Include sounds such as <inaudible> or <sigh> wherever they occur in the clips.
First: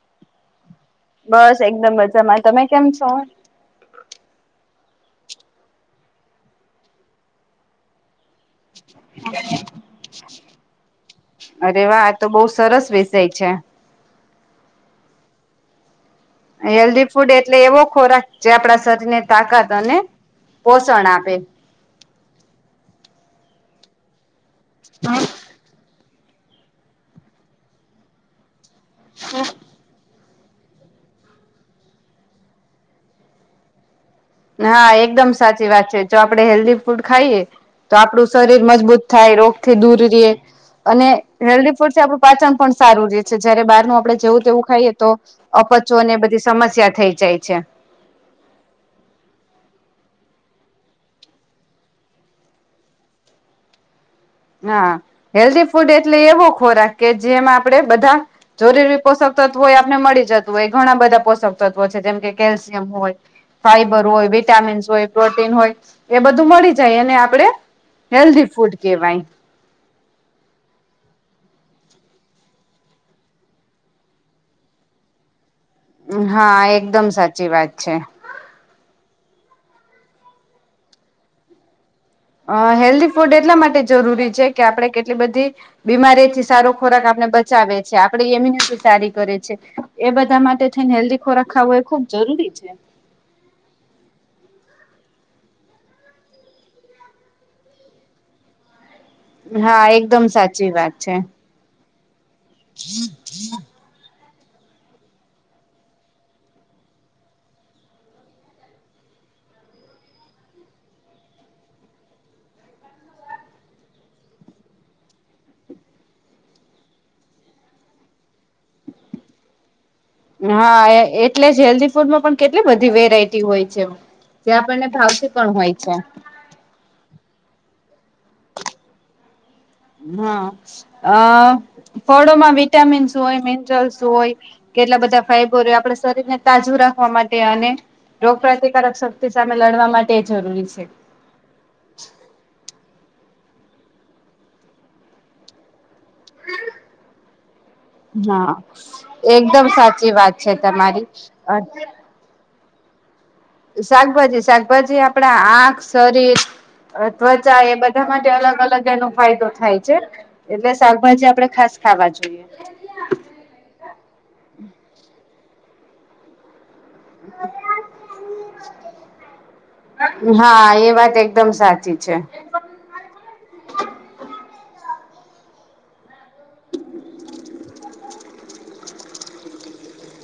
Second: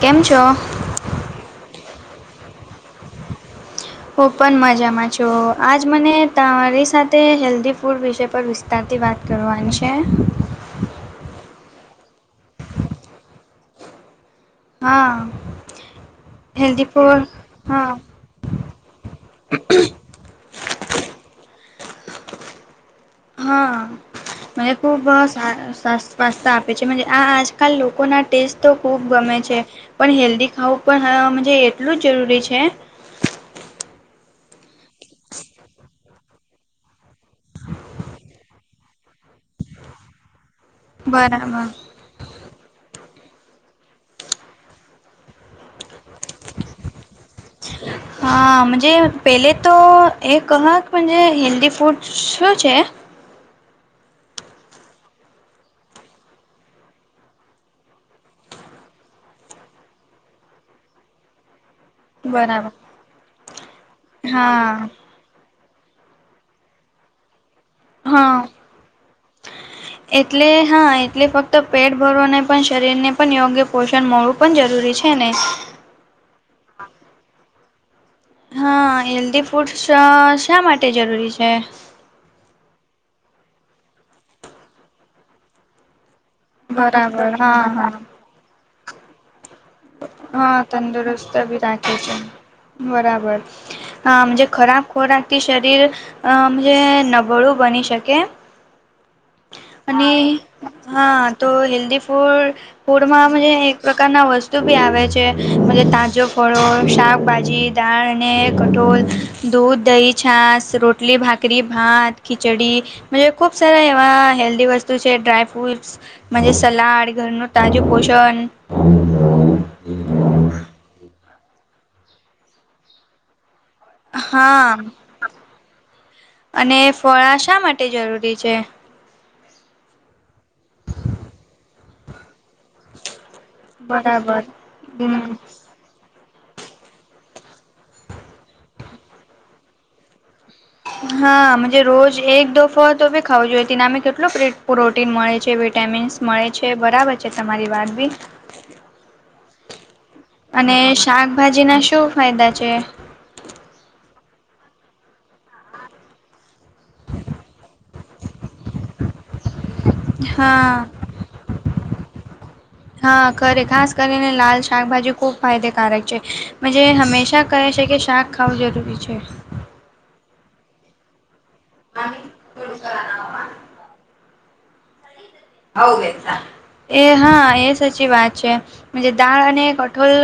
કેમ છો? બસ એકદમ મજામાં, તમે કેમ છો? હું પણ મજામાં છું આજ મને તમારી સાથે હેલ્ધી ફૂડ વિશે પર વિસ તાથી વાત કરવાની છે. અરે વાહ તો બહુ સરસ વેસય છે. હા હેલ્ધી ફૂડ એટલે એવો ખોરાક જે આપણા શરીર ને તાકાત અને. પોષણ આપે. હા મેં ખૂબ સા સા. પાસ્તા આપે છે, આ આજકાલ લોકો ના ટેસ્ટ તો ખૂબ ગમે છે. પણ હેલ્ધી ખાવું પણ એટલું જ જરૂરી છે. નહા એકદમ સાચી વાત છે. જો આપડે હેલ્ધી ફૂડ ખાઈએ. તો આપડું શરીર મજબૂત થાય રોગ થી દૂર રએ અને બરાબર. હેલ્ધી ફૂડ છે આપડું. પાચન પણ સારું રહે છે, જયારે બારનું આપડે જેવું તેવું ખાઈએ તો. અપચો ને એ બધી સમસ્યા થઈ જાય છે. <unintelligible> હા મજે પહેલે તો એ કહક હેલ્ધી ફૂડ શું છે? હા હેલ્ધી ફૂડ એટલે એવો ખોરાક કે જેમાં આપડે બધા. જરુરી પોષક તત્વ હોય આપને મળી જતું હોય ઘણા બધા પોષક. તત્વ છે જેમ કે બરાબર કેલ્શિયમ હોય, ફાઈબર હોય, હા વિટામિન્સ હોય, પ્રોટીન હોય એ બધું મળી જાય એને આપડે હા. હેલ્ધી ફૂડ કેહેવાય. <inaudible> એટલે હા એટલે ફક્ત પેટ ભરવાને પણ શરીરને પણ યોગ્ય પોષણ મળવુ. પન જરૂરી છે ને. હા એકદમ સાચી વાત છે. હા હેલ્ધી ફૂડસ શા માટે જરૂરી છે? અ હેલ્ધી ફૂડ એટલા માટે જરૂરી છે કે આપડે કેટલી બધી બીમારીથી. સારો ખોરાક આપને બરાબર હા બચાવે હા છે આપડી એમ્યુનિતી સારી કરે છે. એ બધા હા માટે થઈને હેલ્ધી તંદુરસ્ત ખોરાક બી ખાવો એ રાખે ખુબ છે. જરૂરી છે બરાબર. આમ જે ખરાબ ખોરાખતી શરીર. અમ જે નબળું બની શકે. હા એકદમ અને સાચી વાત છે. હા તો હેલ્દી ફૂડ ફૂડમાં અમે એક પ્રકારના વસ્ત તુંબી આવે છે મત તાજો ફળો શાકભાજી દાળ અને કઠોળ. દૂધ, દહી, છાંસ, રોટલી, ભાકરી, ભાત, ખિચડી. મયે ખુબ સારા એવા હેલ્ધી વસ્તુ છે ડ્રાય ફ્રુટસ. મજે સલાડ ઘરનું તાજું પોષન. હા એ એટલે જ હેલ્ધી ફૂડમાં પણ કેટલી બધી વેરાયટી હોય છે. જે હા આપણને ભાવતી પણ હોય છે. અને ફળા શા માટે જરૂરી છે? હા અ ફળોમાં વિટામીન્સ હોય મિન રલ્સ હોય બરાબર કેટલા બધા હમ ફાઈબર હોય આપડે શરીર ને તાજુ રાખવા માટે અને રોગ પ્રતિકારક શક્તિ સામે લડવા માટે જરૂરી છે. હા મજે રોજ એક દો ફળ તો બિ ખાવું જોઈએ તેનામી કેટલો પ્રિટ પ્રોટીન મળે છે, વિટામીન્સ મળે છે બરાબર છે તમારી વાત બી. હા એકદમ સાચી વાત છે અને તમારી શાકભાજી ના શું ફાયદા છે? શાકભાજી, શાકભાજી આપડા આંક, શરીર અત્વચા એ બધા માટે અલગ અલગ એનો ફાયદો થાય ચે હા એટલે શાકભાજી આપડે ખાસ ખાવા જોઈએ. હા ખરે ખાસ કરીને લાલ શાકભાજી ખુબ ફાયદેકારક છે. મજે હંમેશા કહે છે કે શાક ખાવું જરૂરી છે. હા એ વાત એકદમ સાચી છે. <inaudible> એ હા એ સચી વાત છે. મજે દાળ અને કઠોલ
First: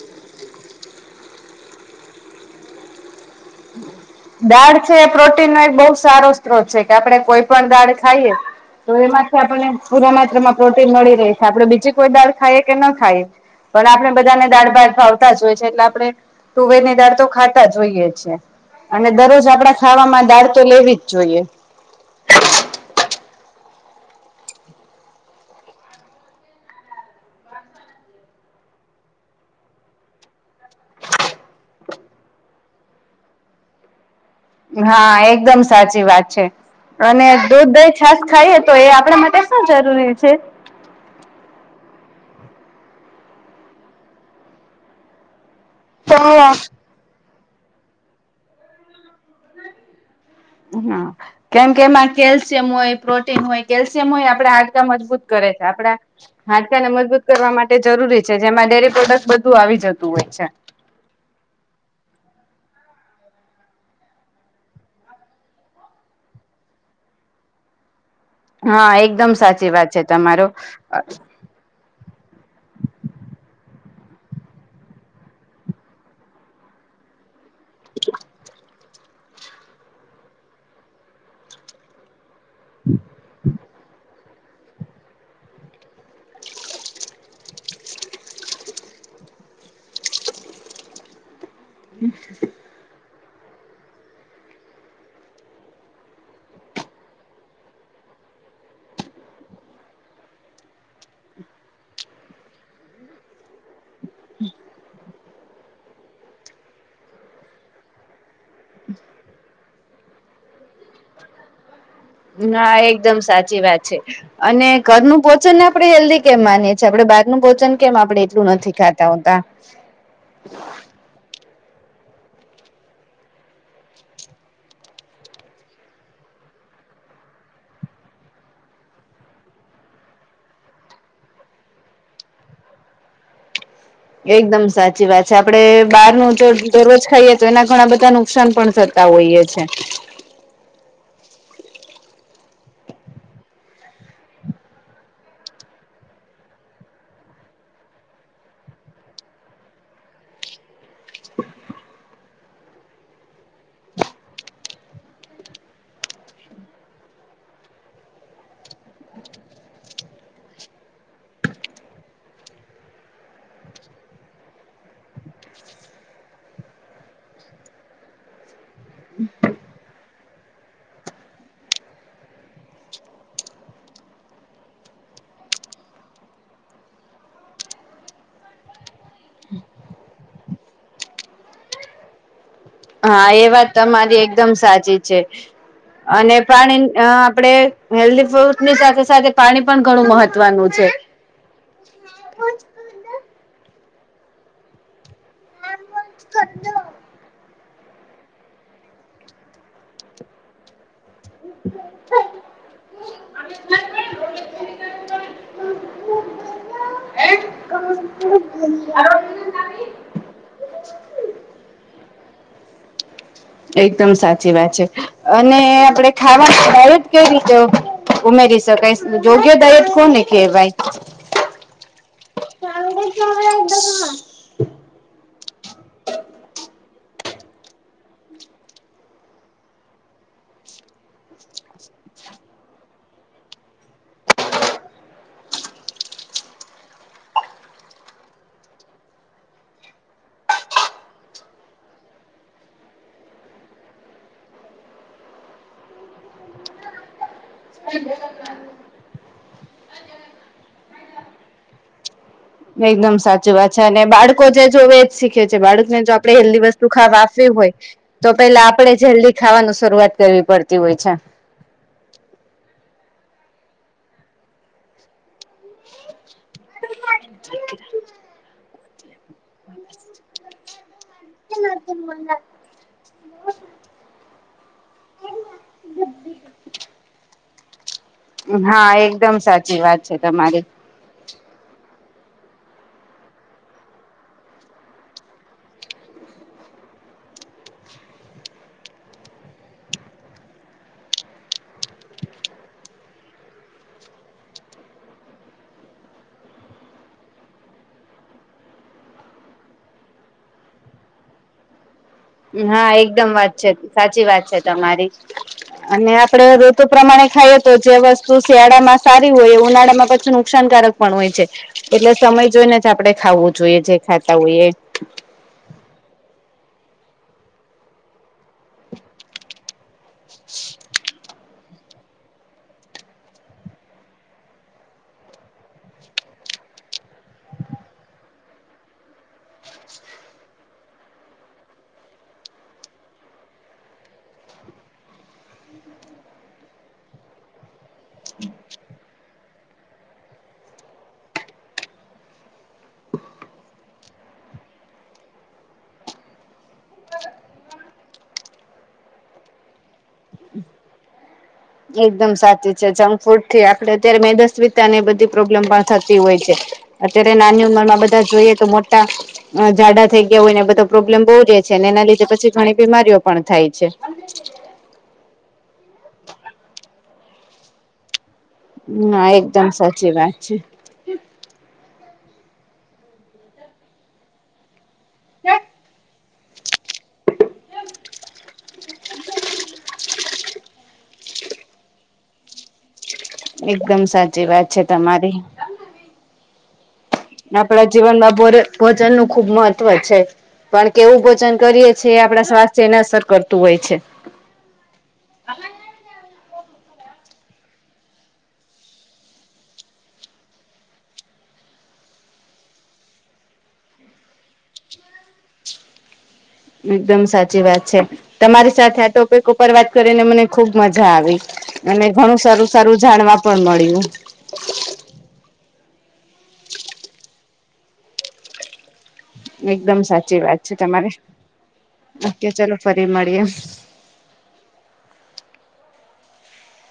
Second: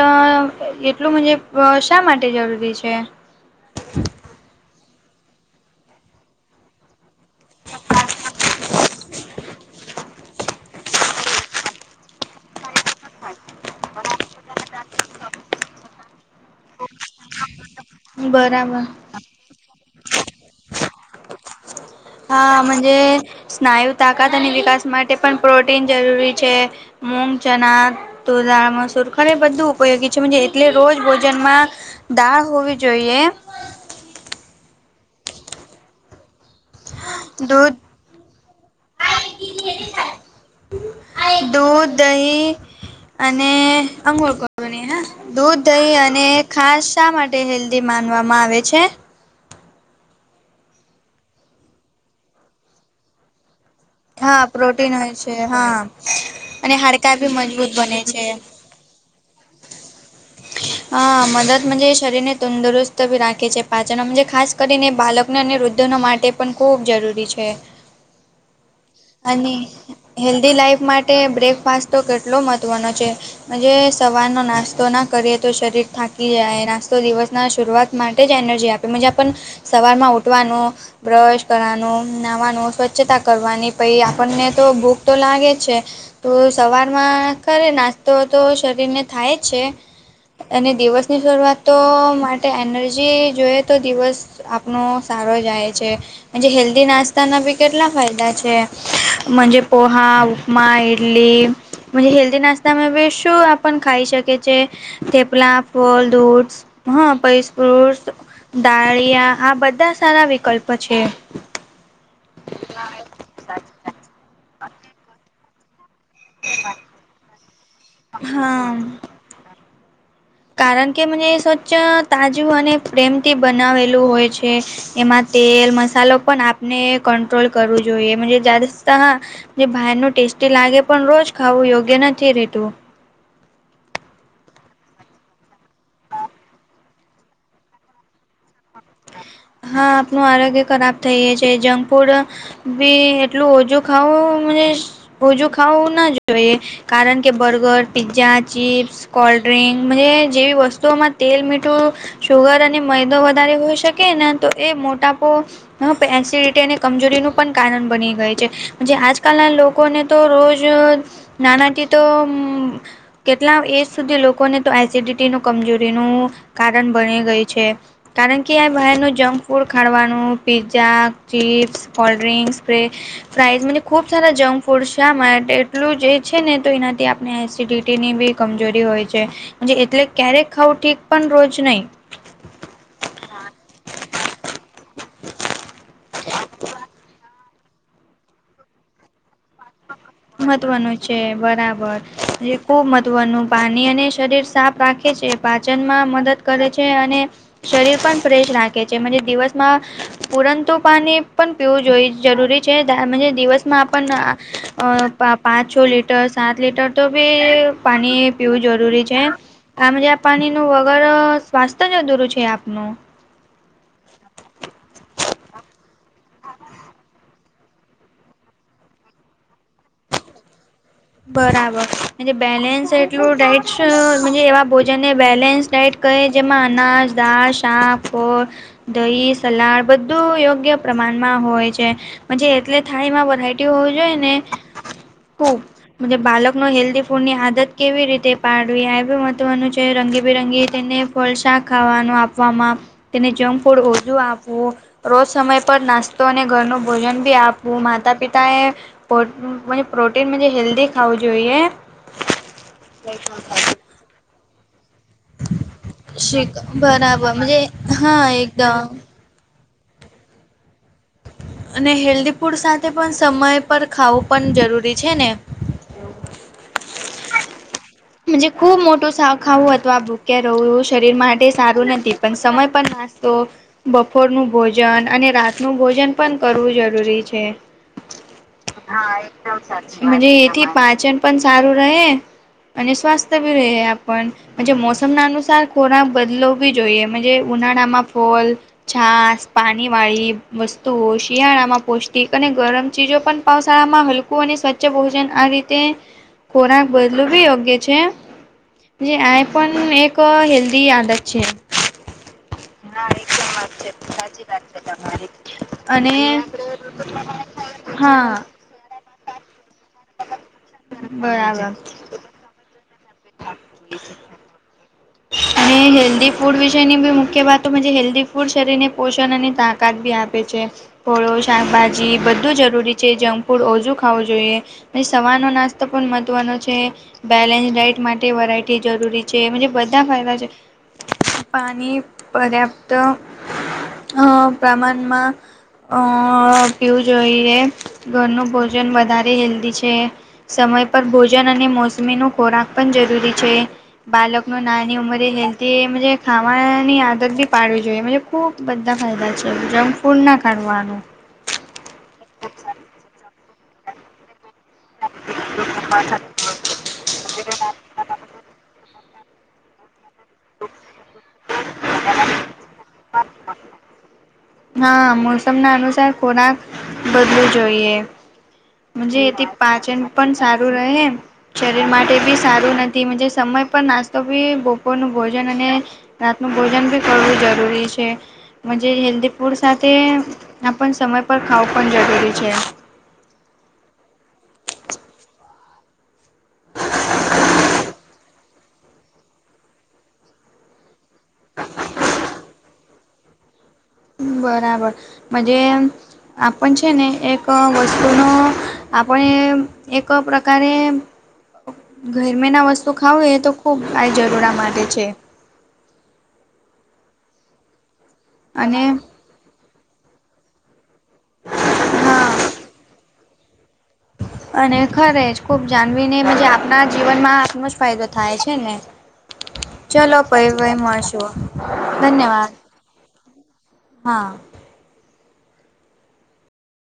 એટલું મજે પ શા માટે જરૂરી છે? દાળ છે એ પ્રોટીન નો એક બહુ સારો સ્ત્રોત છે કે આપડે કોઈ પણ દાળ ખાઈએ તો એમાંથી આપને પૂરા માત્રામાં પ્રોટીન મળી રહે સે. આપડે બીજી કોઈ દાળ ખાઈએ કે ન ખાઈએ પણ આપણે બધાને દાળ ભાત ભાવતા જ હોય છે એટલે આપડે તુંવેર ની દાળ તો ખાતા જ હોઈએ છીએ. રામાં. અને દરરોજ આપડા ખાવામાં દાળ તો લેવી જ જોઈએ. હા મજે સ્નાયુ તાકાત અને વિકાસ માટે પણ પ્રોટીન જરૂરી છે. મુંગ ચના તૂર દાળ મસૂર ખરે બધું ઉપયોગી છે મજે એટલે રોજ ભોજનમાં દાળ હોવી જોઈએ. હા એકદમ સાચી વાત છે. અને દૂધ, દઇ, છાસ ખાઈએ તો એ આપડા માટે શું જરૂરી છે? દૂધ, દયી અને અંગુળ કટોરી હા. દૂધ, દયી તો અને હા ખાસ શા માટે હેલ્ધી માનવામાં આવે છે? હા, કેમ કે એમાં કેલ્શિયમ હોય, પ્રોટીન હોય કેલ્શિયમ હોય એ હા આપડા હાડકા પ્રોટીન હોય મજબૂત કરે છે. હા આપડા અને હાડકાને હાડકા મજબૂત બી કરવા માટે એ બને જરૂરી છે, જેમાં ડેરી પ્રોડક્ટ બધું આવી જતું હોય છે. અ મદદ શરીરને તંદુરસ્તી રાખે છે. પાચન ખાસ કરીને બાલક ને અને વૃદ્ધનો માટે પણ ખૂબ જરૂરી છે. હા એકદમ અને સાચી વાત છે તમારો હેલ્ધી લાઈફ માટે બ્રેકફાસ્ટ તો કેટલો મહત્ત્વનો છે. જે સવારનો નાસ્તો ના કરીએ તો શરીર થાકી જાય. નાસ્તો દિવસ ના શરૂઆત માટે જ એનર્જી આપે મજા પણ સવારમાં ઉઠવાનું, બ્રશ કરવાનો નાવાનું, સ્વચ્છતા કરવાની પછ આપણને તો ભૂખ તો લાગે છે. તો સવારમાં ખરે નાસ્તો તો શરીરને થાય જ છે. અને દિવસની શરૂઆતો માટે એનર્જી જોઈ તો દિવસ આપણ સારો જાય છે. હેલ્ધી નાસ્તાના બી કેટલા ફાયદા છે. મજે પોહા મા ઈડલી હેલ્ધી નાસ્તામાં શું આપ ખાઈ શકે છે? પલા ફલ દૂધસ હા પિસ્ફુટ દાળિયા આ બધા સારા વિકલ્પ છે. ના એકદમ સાચી વાત છે, અને ઘરનું પોચન આપડે હેલ્ડી કેમ માનીએ છે, આપડે બારનું ભોજન કેમ આપણે એટલું નથી હા. ખાતા હોતા કારણ કે મને સ્વચ્છ તાજું અને પ્રેમથી બનાવેલું હોય છે. એમાં તેલ મસાલો પણ આપને કંટ્રોલ કરવું જોઈએ <unintelligible> હા જે બાહેરનુ ટેસ્ટી લાગે પણ રોજ ખાવું યોગ્ય નથી રેતુ એકદમ સાચી વાત છે, આપડે બહારનું જો દરરોજ ખાઈએ તો એના ઘણા બધા નુકસાન પણ થત તા હોયે છે. નુ આરોગ્ય ખરાબ થઈ જાય છે, જંક ફૂડ બી એટલું ઓછું ખાવું મને ઓજું ખાવું ન જોઈએ કારણ કે બર્ગર, પિઝ્જા, ચિપ્સ, કોલ્ડ્રિંક જેવી વસ તુઓમાં તેલ, મીઠું, સુુગર અને મૈદો વધારે હોય શકે ને તો એ મોટાપો હ એસિડિટી અને કમજોરીનું પણ કારણ બની ગઈ છે, જે આજકાલના લો લોકોને તો રોજ નાનાથી તો કેટલા એજ સુધી લોકોને તો એસિડિટીનું કમજોરીનું કારણ બની ગઈ છે, કારણ કે આ ભાઈનું જંક ફૂડ ખાડવાનું પીઝા, ચીપ્સ કોલ્ડ્રિંક્સ, ફેરે ફાઈઝ મને ખુબ સારા જંક ફૂડ છે, આ એટલું જે છે, ને તો એનાથી આપણે એસિડિટીની બી કમજોરી હોય છે, એટલે ક્યારેક ખાવું ઠીક પણ રોજ નહી હા એ વાત તમારી એકદમ સાચી છે, અને પાણી અ આપડે હેલડી ફૂડની સાથે સાથે પાણી પણ ઘણું મહ મહત્વનું છે. છે, બરાબર જે ખુબ મહત્વનું પાણી અને શરીર સાફ રાખે છે. પાચનમાં મદદ કરે છે, અને શરીર પણ ફ્રેશ રાખે છે, મજે દિવસમાં પુરંતુ પાની પન પીવું જોઈ જરૂરી છે, દાયમજે દિવસમાં આપને આ અ પાં પાંચ છ લીટર સાત લીટર તો બી પાણી પીવું જરૂરી છે. આમજ આ પાણીનું વગર સ્વાસ્થ્ય જ અધુરું છે, આપનું એકદમ સાચી વાત છે, અને આપણેે ખાવાની <unintelligible> જ કયરી ત ઉમેરી શકાય યોગ્ય દાયટ કોને કેવાય બરાબર બેલેન્સ એટલું ડઇટ એવા બ જેને બેલેન્સ ડાઈટ કહે જેમાં અનાજ દા સા પ દહી, સલાડ બધું યોગ્ય પ્રમાણમાં હોય છે. પછી એટલે થાળીમાં વરાયટી હોવી જોઈએ ને કુ બાળકનો હેલ્ધી ફૂડની આદત કેવી રીતે પાડવી આ એ બી મહત્ત્વનું છે, રંગીબેરંગી તેને ફળ શાક ખાવાનું આપવામાં તેને જંક ફૂડ ઓછુ આપવું રોજ સમય પર નાસ્તો અને ઘરનું ભોજન ભી આપવું માતા પિતાએ પો <unintelligible> પ્રોટીનમજે હેલ્ધી ખાવું જોઈએ. એકદમ સાચી વાત છે, અને બાળકો જે જોવે શીખે છે, બાળકને જો આપણે શીખ હેલ્ધી વસ્તુ ખાવા બરાબર આપવી મજે હોય હા તો પેલા એકદમ આપણેે જ હેલ્ધી ખાવાનું શરૂઆત કરવી પડતી હોય છે.. અને હેલ્ધી ફૂડ સાથે પન સમય પર ખાવું પન જરૂરી છે, ને? <inaudible> મુજે ખુબ મોટું સાવ ખાવું હતું આ ભૂખ્યા રહવું એવુ શરીરમાં તે સારું નથી પણ સમય પર નાસ્તો બપોરનું ભોજન અને રાતનું ભોજન પન કરવું જરૂરી છે. હા એકદમ સાચી વાત <unintelligible> છે મજે તમારી. એથી પાચન પન સારું રહે અને સ્વાસ્થ્ય બી રહે આપન. મુજે મોસમના અનુસાર ખોરાક બદલો બી જોઈએ મુજે ઉનાળામાં ફોલ. છાસ, પાનીવાળી વસ્તુઓ શિયાળામાં પૌષ્ટિક અને ગરમ ચીજો પન પાવ શાળામાં હલકું અને સ્વચ્છ ભોજન આ રીતે ખોરાક બદલુ બી યો એ છે, જે આ પન એક હેલ્દી આદત છે. હા એકદમ વાત છે, સાચી વાત છે, તમારી અને આપડે રૂ તુ પ્રમાણે ખાઈએ તો જે હા વસ્તુ શિયાળામાં સારી હોય એ ઉનાળામાં પછી નુકસાનકારક પણ હોય છે. બરાબર એટલે સમય જોઈને જ આપણે ખાવું જોઈએ જે ખાતા હોઈ એ. અને હેલ્દી ફૂડ વિષયની બી મુખ્ય વાત મુજે હેલ્દી ફૂડ શરીરને પોષણ અને તાક કાત બી આપે છે. ફોળો, શાકભાજી બધું જરૂરી છે જંક ફૂડ ઓછું ખાવું જોઈએ. અને સવારનો નાસ્તો પણ મહત્વનો છે. બેલેન્સ ડાઇટ માટે વરાયટી જરૂરી છે મુજે બધા ફાયદા છે. પાની પર્યાપ્ત અ પ્રમાનમાં. અ પીવું જોઈએ. ઘરનું ભોજન વધારે હેલ્દી છે. સમય પર ભોજન અને મોસમીનો ખોરાક પન જરૂરી છે. બાલક માં નાની ઉંમરે હેલ્થી મુજે ખાવાની આદત બી પાડવી જોઈએ મુજે ખૂબ. બધા ફાયદા છે. જંક ફૂડ ના કરવાનું. એકદમ સાચી છે. જંકફૂડ થી આપડે અત્યારે મેદસ્વિતા ને બધ એ પ્રોબ્લેમ પણ થતી હોય છે. અત્યારે નાની ઉંમરમાં બધા જોઈએ તો મો ટા અ જાડા થઈ ગયા હોય ને એ બધો પ્રોબ્લેમ બહુ રે છે અને એના લીધે પછી ઘણી બીમારીઓ. પણ થાય છે. <inaudible> હા મોસમના અનુસાર ખોરાક બદલું જોઈએ. મુજે ના એથી એકદમ પાચન સાચી પન વાત છે. સારું રહે. શરીર માટે બી સારું નથી. મુજે સમય પર નાસ્તો બી બોપરનું ભોજન અને. રાતનું ભોજન બી કરવું જરૂરી છે. મુજે હેલ્દી. ફૂડ સાથે આપણન સમય પર ખાવું પન જરૂરી છે. એકદમ સાચી વાત છે તમારી. ને આપણા જીવનમાં ભોર ભોજનનું ખૂબ મહત્વ છે. કારણ કે એવું ભોજન કરીએ છીએ આપણા સ્વાસ્થ્યને અસર કરતું હોય છે. બરાબર મજે. આપન છે ને એક વસ્તુનો આપણે. એક પ્રકારે. ગરમીના વસ્તુ ખાવું એ તો ખુબ આઈ જરૂરા માટે છે. એકદમ સાચી વાત છે. તમારી અને સાથે આ ટો પિક ઉપર વાત કરીને મને ખુબ મજા આવી. અને હા ઘણું સારું સારું જાણવા પણ મળ્યું. અને ખરે જ ખુબ જાનવીને મુજે આપના જીવનમાં આપનો જ ફાયદો થાય છે ને. <inaudible> એકદમ ચલો સાચી પહિ વાત વહી છે તમારે મળશું ઓકે ધન્યવાદ. ચલો ફરી મળીએ. હા <inaudible>